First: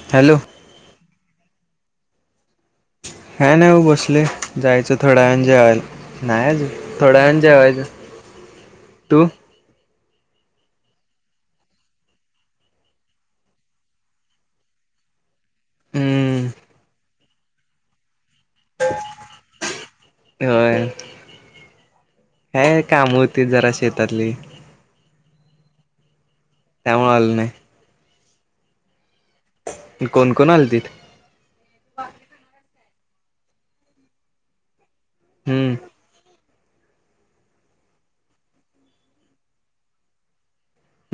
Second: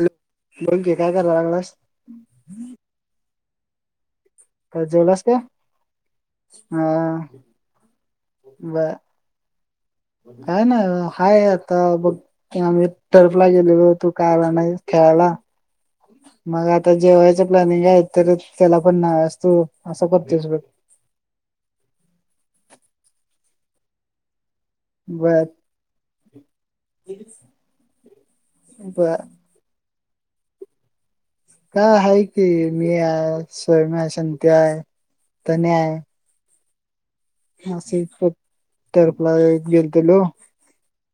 Hello, बोल की काय कराय लागलास? काय नाही ब बसलोय. काय जायचं थोड्या जेवलास का वेळाने जेवायला नाही अजून हा थोडा वेळाने जेवायच, ब तू? काय नाय ब हाय आता बघ आम्ही टर्फला गेलेलो होतो, तू काय आला नाही खेळायला. हम्म मग आता जेवय प्लॅनिंग आहे, तरी त्याला पण नाही आहेस तु. असं करतोयस बघ. हे काम होतीत जरा शेतातली. बरं. त्यामुळ आलो नाही. बर. कोण कोण आल तिथ? का? हाय की. मी हाय. स्वयम हाय. संक्या हाय. हम्म तन्या हाय. [unintelligible] गेलतेलो.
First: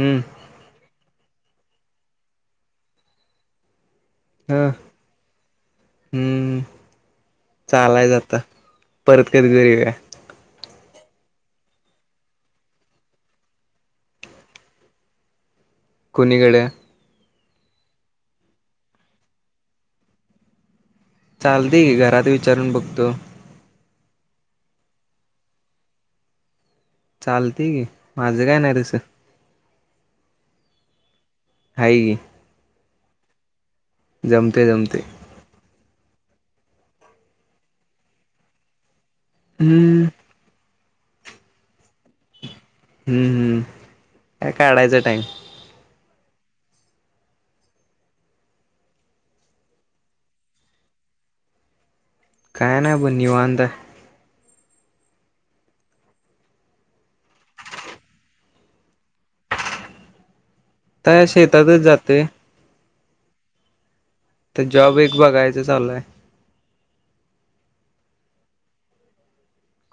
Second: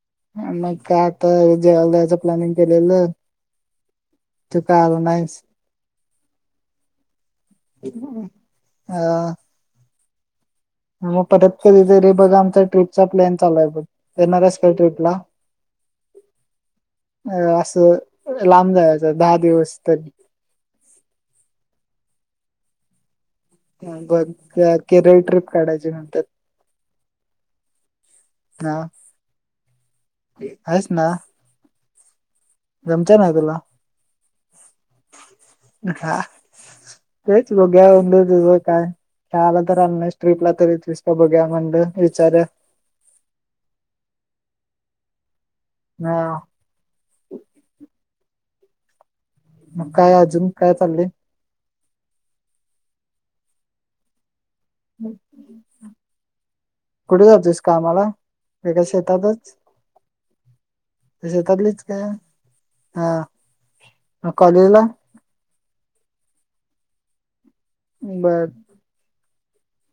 हम्म आम्ही काय जेवायला जायच प्लॅनींग केलेलं. हा. तू काय आला नाहीस हम्म हम्म. चालायच आता. अ परत कधीतरी येऊया. मग परत कधीतरी बघ, आमचा ट्रिपचा प्लॅन चाललाय बघ येणार आहेस काय ट्रीपला? कुणीकडे? अ असं लांब जायाच. दहा दिवस तरी. चालतय की घरात विचारून बघतो? बघ. केरळ ट्रिप काढायची म्हणतात. चालते की माझं काय नाही तसं. येनार आहेस ना? हाय की. जमतय ना तुला? जमतंय जमतंय. हा तेच बघूया म्हटलं तुझं काय? वायला तर आला हम्म नाहीस स्ट्रीप ला तरी ये निस्त बघूया म्हटलं विचारूया. हम्म काय काढायचा टाइम. हा. मग काय अजून काय चाललय? काय नाही बघ निवांत हाय. कुठे जातोयस कामाला का शेतातच? त्या शेतातच शेतातलीच काय जातय. हा. मग त्यात कॉलेजला जॉब एक बघायच चाललंय. बर बर.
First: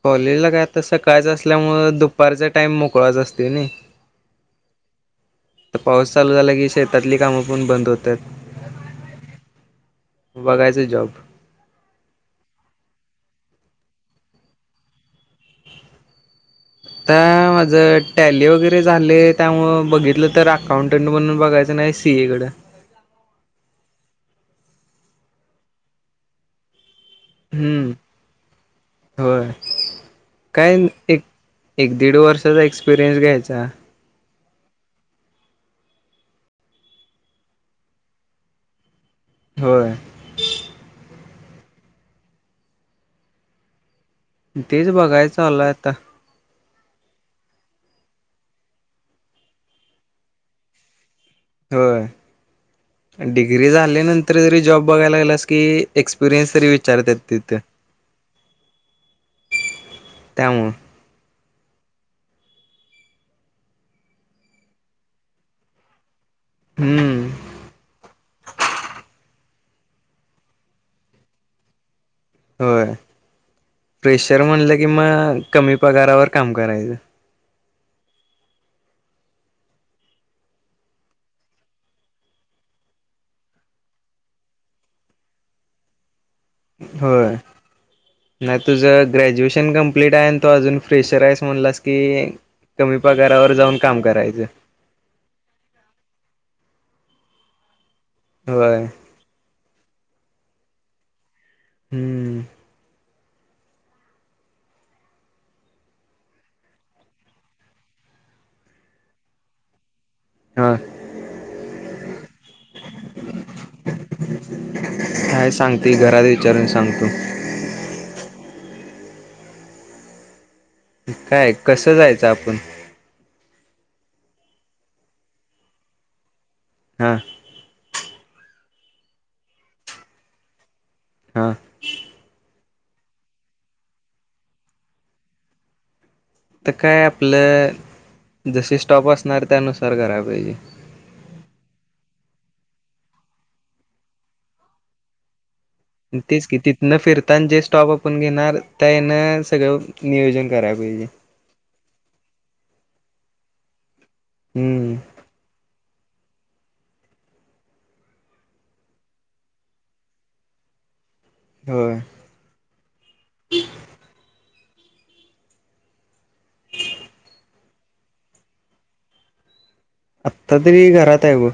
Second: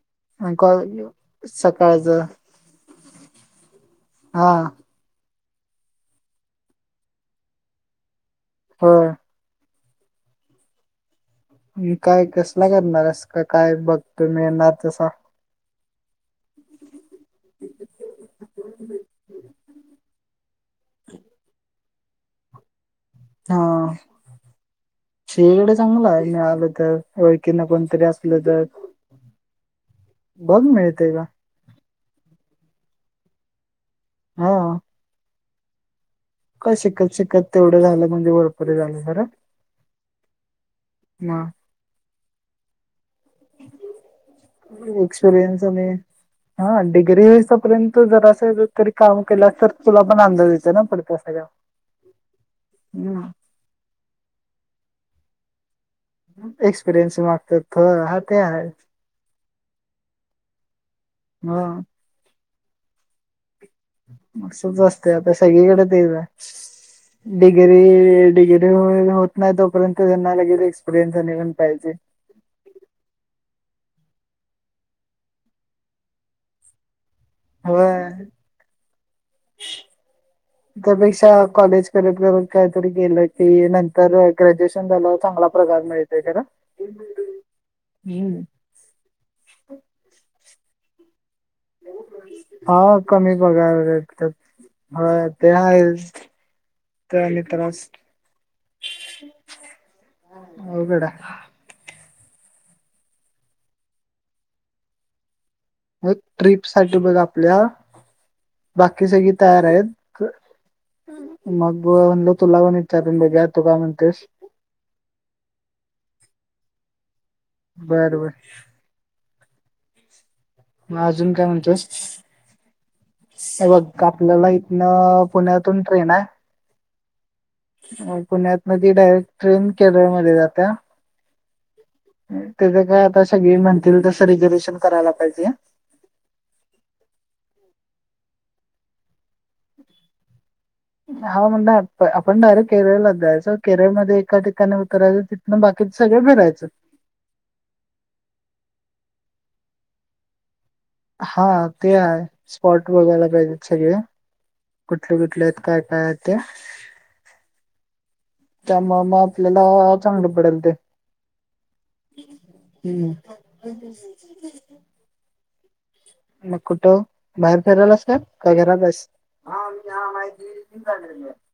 कॉलेजला काय कॉ आता सकाळच असल्यामुळे सकाळचं दुपारचा टाइम मोकळाच असतय नाई. हा आता पाऊस चालू झाला की, शेतातली कामं पण बंद होत्यात. होय. बघायच जॉब. आणि काय कसला करणार आहेस का काय? बघतो मी ना तसा. आता माझं टॅली वगैरे झाले त्यामुळं, बघितलं तर अकाउंटंट म्हणून बघायचं नाही ती इकड हा सीएकडे चांगलं आहे मिळाले तर. होय. की ना हम्म. कोणतरी असलं तर होय. बघ काय मिळतय एक का? एक दीड वर्षाचा एक्सपिरियन्स घ्यायचा हा. काय शिकत शिकत तेवढं झालं म्हणजे वरपर झालं हाय नं होय. म तेच बघाय चालय आता हा डिग्री होईसापर्यंत जरास तरी काम केल्या तर तुला पण अंदाज येत ना पुढ क होय. डिग्री झाल्या नं कुठंतरी जॉब बघायला लागलास की, एक्सपिरियन्स तरी एक्सपिरियन्स विचारतात तिथं. मागत ख हा ते हायच त्यामुळं - हा असच असतय आता सगळीकडे तेच हम्म हाय डिग्री डिग्री होय नव्ह नाय तोपर्यंत त्यांना लगेच एक्सपिरियनस आणि पण पाहिजे होय फ्रेशर म्हणलं की मग कमी पगारावर काम करायचं. होय त्यापेक्षा कॉलेज करत करत काहीतरी केलं की नंतर ग्रॅज्युएशन झाल्यावर चांगला पगार मिळेल. होय हम्म. नाय तुझ तुझ ग्रॅज्युएशन कंप्लीट आहे आणि तू अजून फ्रेशर आहेस. म्हणलास की हा कमी पगारावर जाऊन पगार काम भेटते करायचं ते हायच तो आणि त्रास होय. अवघड हाय हूं मग ट्रिप साठी बघ आपल्या बाकी सगळी तयार आहेत. ह मग म्हणलो तूला पण इचारून बघू या तू काय म्हणतोस काय सांगते घरात विचारून सांगतो बर बर मग अजून काय कसं म्हणतेस? जायचं आपण हे बघ आपल्याला इथनं पुण्यातून ट्रेन हाय. हा म पुण्यातना ती डायरेक्ट ट्रेन केरळमध्ये जात्या हा त्याज काय आता सगळी म्हणतील तसं रिझर्वेशन करायला पाहिजे हा त काय आपलं जशी स्टॉप असणार त्यानुसार कराया पाहिजे. हा म्हण आ आपण डायरेक्ट केरळलाच जायच केरळमध्ये एका ठिकाणी उतरायच तिथ तेच की तिथन फिरताना जे स्टॉप आपण घेणार त्या नं सगळं नियोजन करायला पाहिजे हा ते आहे. स्पॉट बघायला पाहिजेत सगळ्या हम्म कुठले कुठले आहेत काय काय आहेत ते त्यामुळ म आपल्याला चांगलं पडल ते होय हूं मग कुठं बाहेर फिरायलास काय? काय घरात आहेस? आता तरी घरात आहे बग.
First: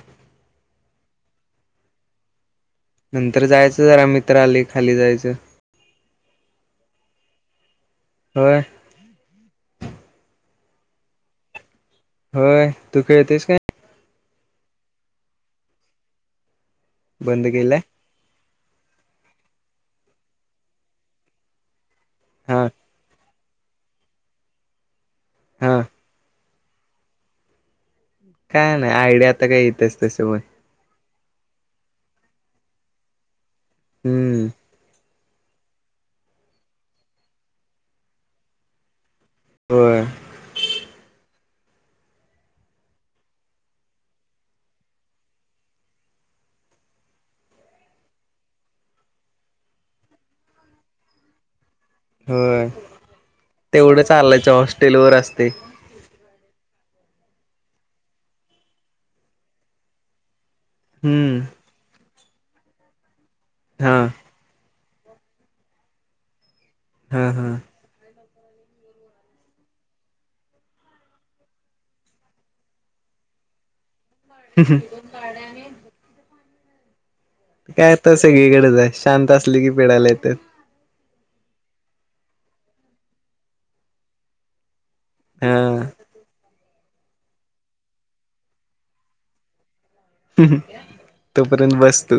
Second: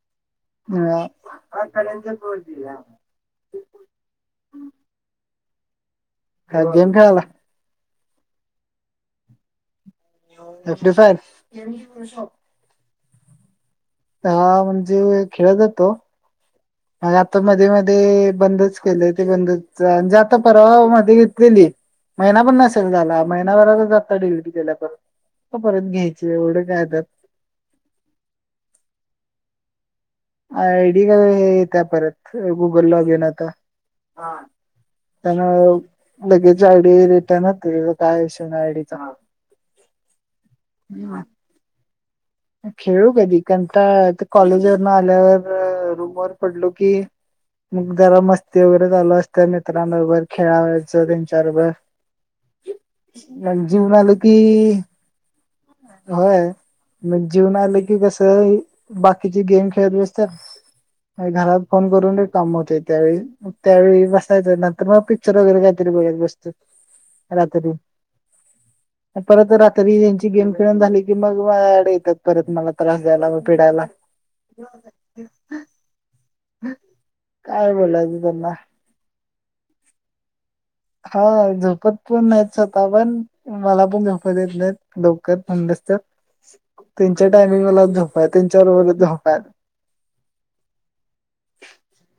ह कडेज बतला. नंतर जायचं जरा मित्र आले खाली जायचं. गेम खेळालाय. होय. [unintelligible] होय. तू खेळतेस काय? हा म्हणजे खेळला जातो. मग आता बंद मध्ये केलाय मध्ये बंदच केलंय ते बंदच. जातो परवा मध्ये घेतलेली महिना पण हा नसेल झाला. महिनाभरातच आत्ता डिग्री केल्या बघ. तर हा परत घ्यायचे एवढे [unintelligible] काय नाही आयडिया आता काय येत्याच? आयडिया काय नयेत. त्या परत गुगल ला गेला आता. हां. हम्म त्यांना लगेच आयडी येत्या ना काय विषय नाही आयडीचा. होय. धन्यवाद. खेळू कधी कंटाळा आता कॉलेज वर न आल्यावर रूमवर पडलो कि मग जरा मस्ती वगैरे चालू असतंय मित्रांबरोबर खेळावाचं त्यांच्या बरोबर होय तेवढं आलो चाललायच की हॉस्टेल वर अस होय मग जेवण आलं की कस बाकीची गेम खेळत बसत्यात. हम्म घरात फोन करून ये काम होते त्यायावेळी. म हा त्यायावेळी बसायचं न तर मग पिक्चर वगैरे काहीतरी बघत बस तो हा हा रात्री. परत रात्री गेम खेळून झाली की मग मायाकड येत्यात परत मला त्रास द्यायला पिडायला. [inaudible] [inaudible] काय आता बोलायचं त्यांना सगळीकडच आहे शांत अस उठली की पिडायला येत्यात. हां झोपत पण नाहीत स्वतः पण, मला पण झोपू देत नाहीत. लवकर म्हणलस तर, हा तेनच्या टायमिंगला झोपा तेनच्या बरोबर झोपा तोपर्यंत बस तू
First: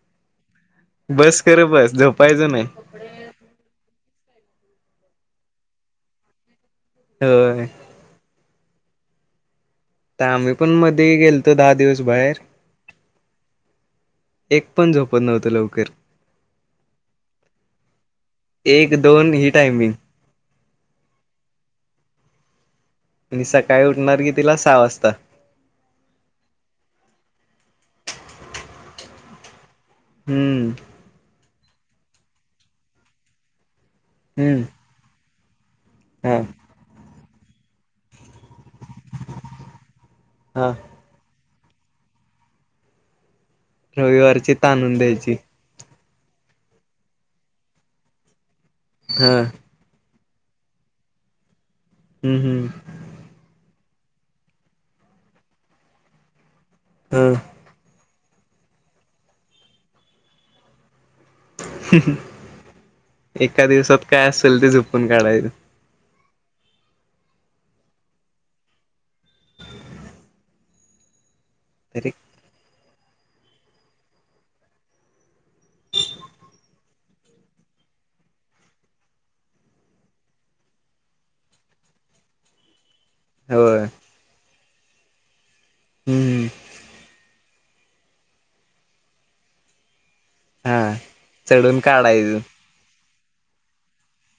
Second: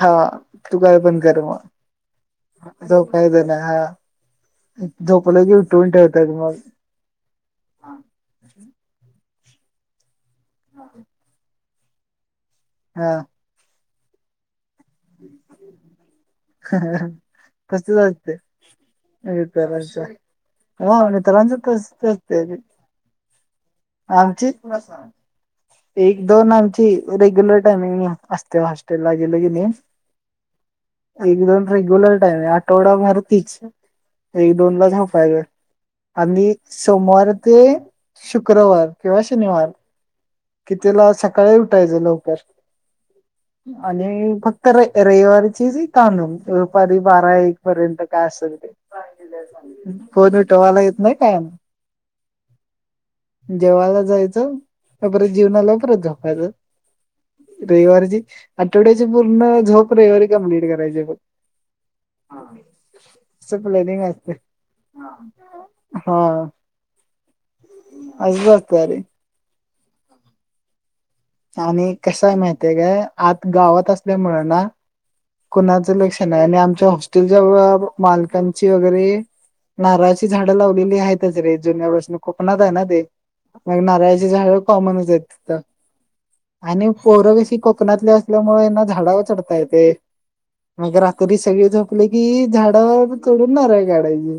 हां तू काय पण कर बस मग. खरं बस झोपायचं नाही झोपायचं नाही हां. झोपलं की उटवून ठेवत्यात मग. होय. ते आम्ही पण मध्ये गेलतो दहा दिवस बाहेर. हां. एक पण झोपत नव्हतं लवकर तसंच असतंय, एक दोन ही टायमिंग मित्रांचं होय मित्रांचं तसंच अस [unintelligible] आणि सकाळी उठणार कितीला सहा वाजता. एक दोन आमची रेग्युलर टायमिंग असतय. हॉस्टेलला गेलो कणी, हम्म. एकदम रेग्युलर टाईम आहे, आठवडा भर तीच. एक हम्म दोन ला झोपायच. हा आणि सोमवार. ते शुक्रवार किंवा शनिवार. हा कितीला सका सकाळी उठायचं लवकर. आणि रविवारची फक्त र ताणून द्यायची रविवारीची जी. तांनून, दुपारी बारा एक पर्यंत काय असेल ते. हा [unintelligible] कोन उठवायला येत नाही काय नाही. हम्म हम्म. जेवायला जायचं परत जेवून आल्यावर परत झोपायचं. ह रविवार ची. आठवड्याची पूर्ण झोप, रविवारी कमप्लीट करायची बग. असं एका प्लॅनिंग दिवसात काय असते असेल, ते झोपून काढायचं. हा अस असतय अरे! [unintelligible] आणि तरी कसाय माहती काय? आत गावात असल्यामूळ ना, कुणाचं लक्ष नाय आणि आमच्या हॉस्टेलच्या मालकांची वगैरे नारळाची झाडं लावलेली हायतचं. रे जुन्यापासन कोकणात आहे ना ते. मग होय नारळाची झाड. हो माणूस आहे तिथ हम्म [unintelligible] आणि पोर कशी. कोकणातले असल्यामुळे यांना झाडावर चढता येते. हा मग रात्री सगळे चढून झोपले की काढायचं झाडवर- चढून नारळ काढायची.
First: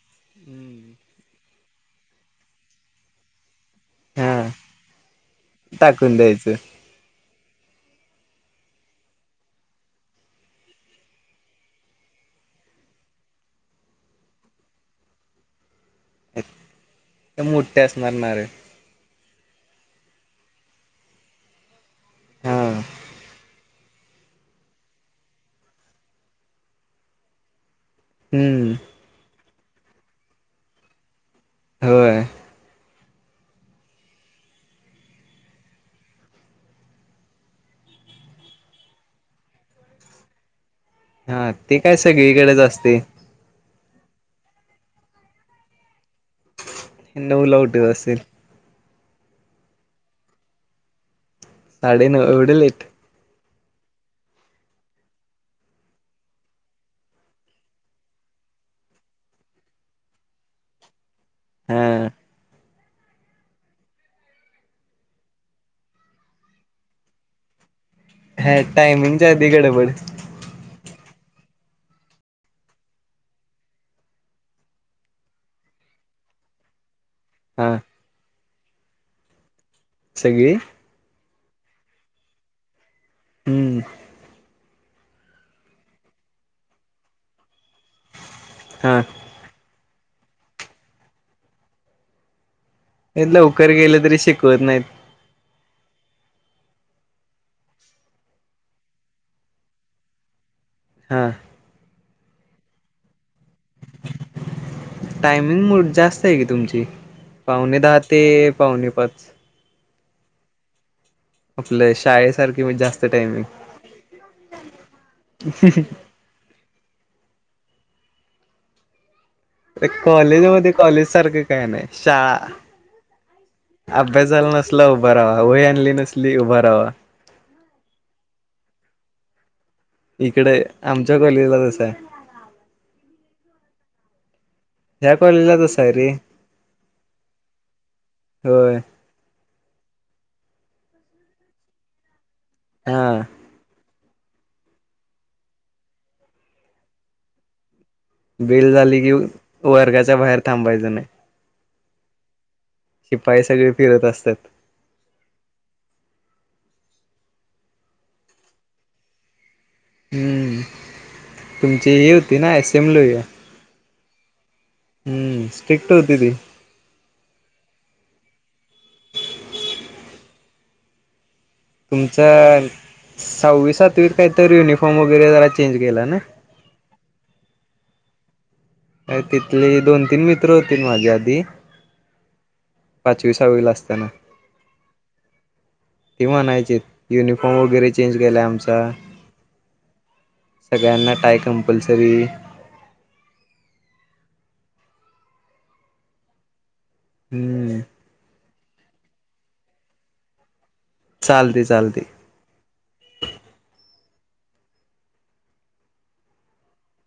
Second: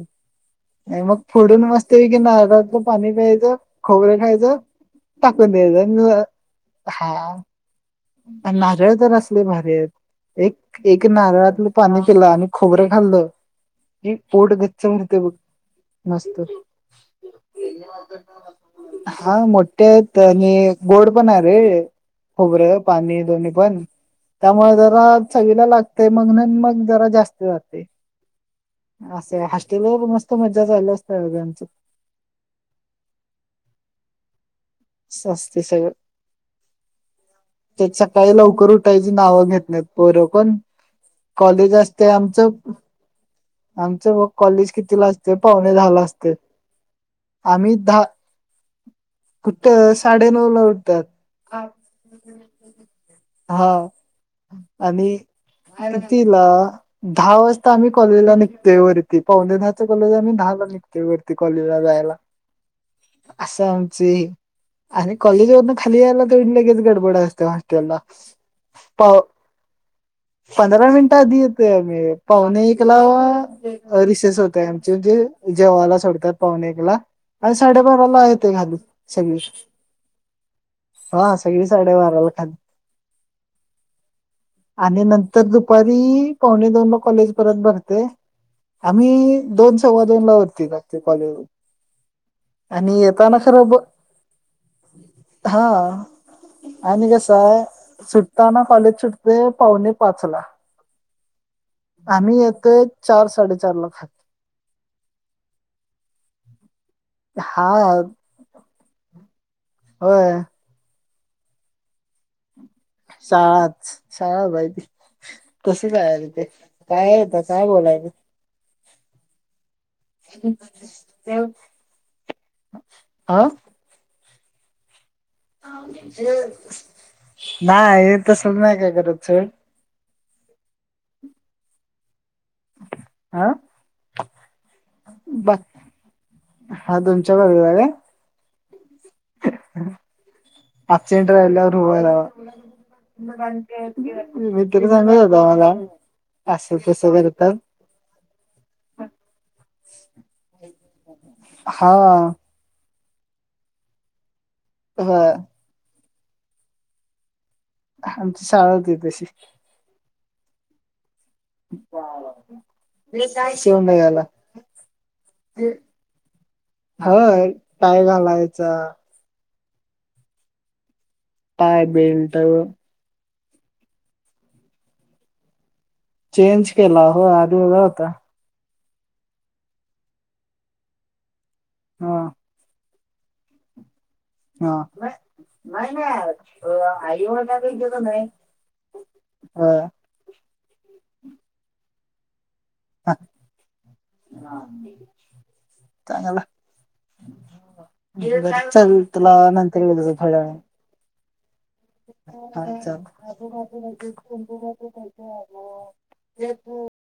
हे मग. फोडून मस्त पैकी नारळातलं पाणी प्यायचं. खोबरं हा खायचं टाकून द्यायचं इहाआ टाकून द्यायचं हा. नारळ तर असले भारी आहेत एक एक नारळातलं पाणी पिल आणि खोबरं खाल्लं की पोट गच्च भरतय बघ. मस्त एकदम मोठे असणार नारळ. हा मोठे आहेत आणि गोड पण आहे रे हा खोबरं. पाणी दोनी पण त्यामुळे जरा चविला लागते मग मग जरा जास्त जाते. हम्म अस हास. ते बघा मस्त मजा चाले. हो यांच. होय सस्ते सगळ तेच सकाळी लवकर उठायची नावं घेत नाहीत पोरं पण हा कॉलेज ते काय असते आमचं सगळीकडच असते. आमचं बघ कॉलेज किती ला असतय पावणे दहाला असतय. नऊ ला उटवत असतील. कुठं साडे नऊ ला उठतात. साडेनऊ एवढे लेट. हा आणि आरतीला दहा वाजता आम्ही कॉलेजला निघतेोय वरती पावणे दहाच कॉलेज आम्ही दहा ला निघतोय वरती. ते कॉलेजला हा जायला. अस आमचे आणि कॉलेज वरन खाली यायला त लगेच गडबड असते हॉस्टेल ला. हाय टाइमिंग च्या आधी गडबड. पंधरा मिनिटं आधी येतय आम्ही पावणे एकला रिसेस होतय आमचे म्हणजे जेवाला सोडतात पावणे एकला नाही हा साडेबाराला ये ते खाली. संदेश. सगळी. हा सगळी साडेबाराला खाली. हममम आणि नंतर दुपारी पावणे दोनला कॉलेज परत भरत. ते हा आम्ही दोन सव्वा दो दोनला वरती कॉलेज आणि येताना खर लवकर गेलं तरी शिकवत नाहीत. आणि कसय सुटताना कॉलेज सुटतय पावणे पाच ला. हा आम्ही क चार स टायमिंग मग जास्त आहे कि तुमची. हा पावुणे दहा ते पावणे पाच. होय. आपल शाळेसार शाळाच शाळा माहिती तस काय आहे ते काय आहे त्यात काय बोलायल? एक कॉलेज मध्ये कॉलेज सारख काय नाही ह शाळा. बस झाल नसल उभा राहावा वही आणली नसली उभा राहावा. नाही हे तसल नाही काय करत सोड. इकडे आमच्या गल्लीला तस आहे. आ? ह्या कलेला तस आहे रे. हा होय. आपसेंट राहिल्यावर उभा राहावा. [inaudible] हा मी तिला सांगत होतो आम्हाला असं तसं करतात. बेल झाली कि वर्गाच्या बाहेर थांबायचं नाही. हा. शिपाई सगळे फिरत असत्यात. व्हय. आमची शाळा होती तशी. हम्म तुमची ही होती ना असेंब्ली काय शेवन घाल [inaudible] हम्म स्ट्रिक्ट होती ती. पाय घालायचा. टाय तुमचा बेल्ट. सहावी सातवीत काय तर युनिफॉर्म वगैरे जरा चेंज केला ना चेंज केला हो आदोदर का. तिथले दोन तीन मित्र होतील माझे आधी हा. पाचवी सहावीला असताना. ह म नाही नाही म्हणायचे [unintelligible] युनिफॉर्म वगैरे अईळत चेंज नाही केलाय आमचा अ सगळ्यांना टाय कंपल्सरी. हा. चांगला. हम्म. चल तुला नंतर घे [unintelligible] पडल्यावर चालदिस. अच्छा बू तर कहीत अ ज [unintelligible]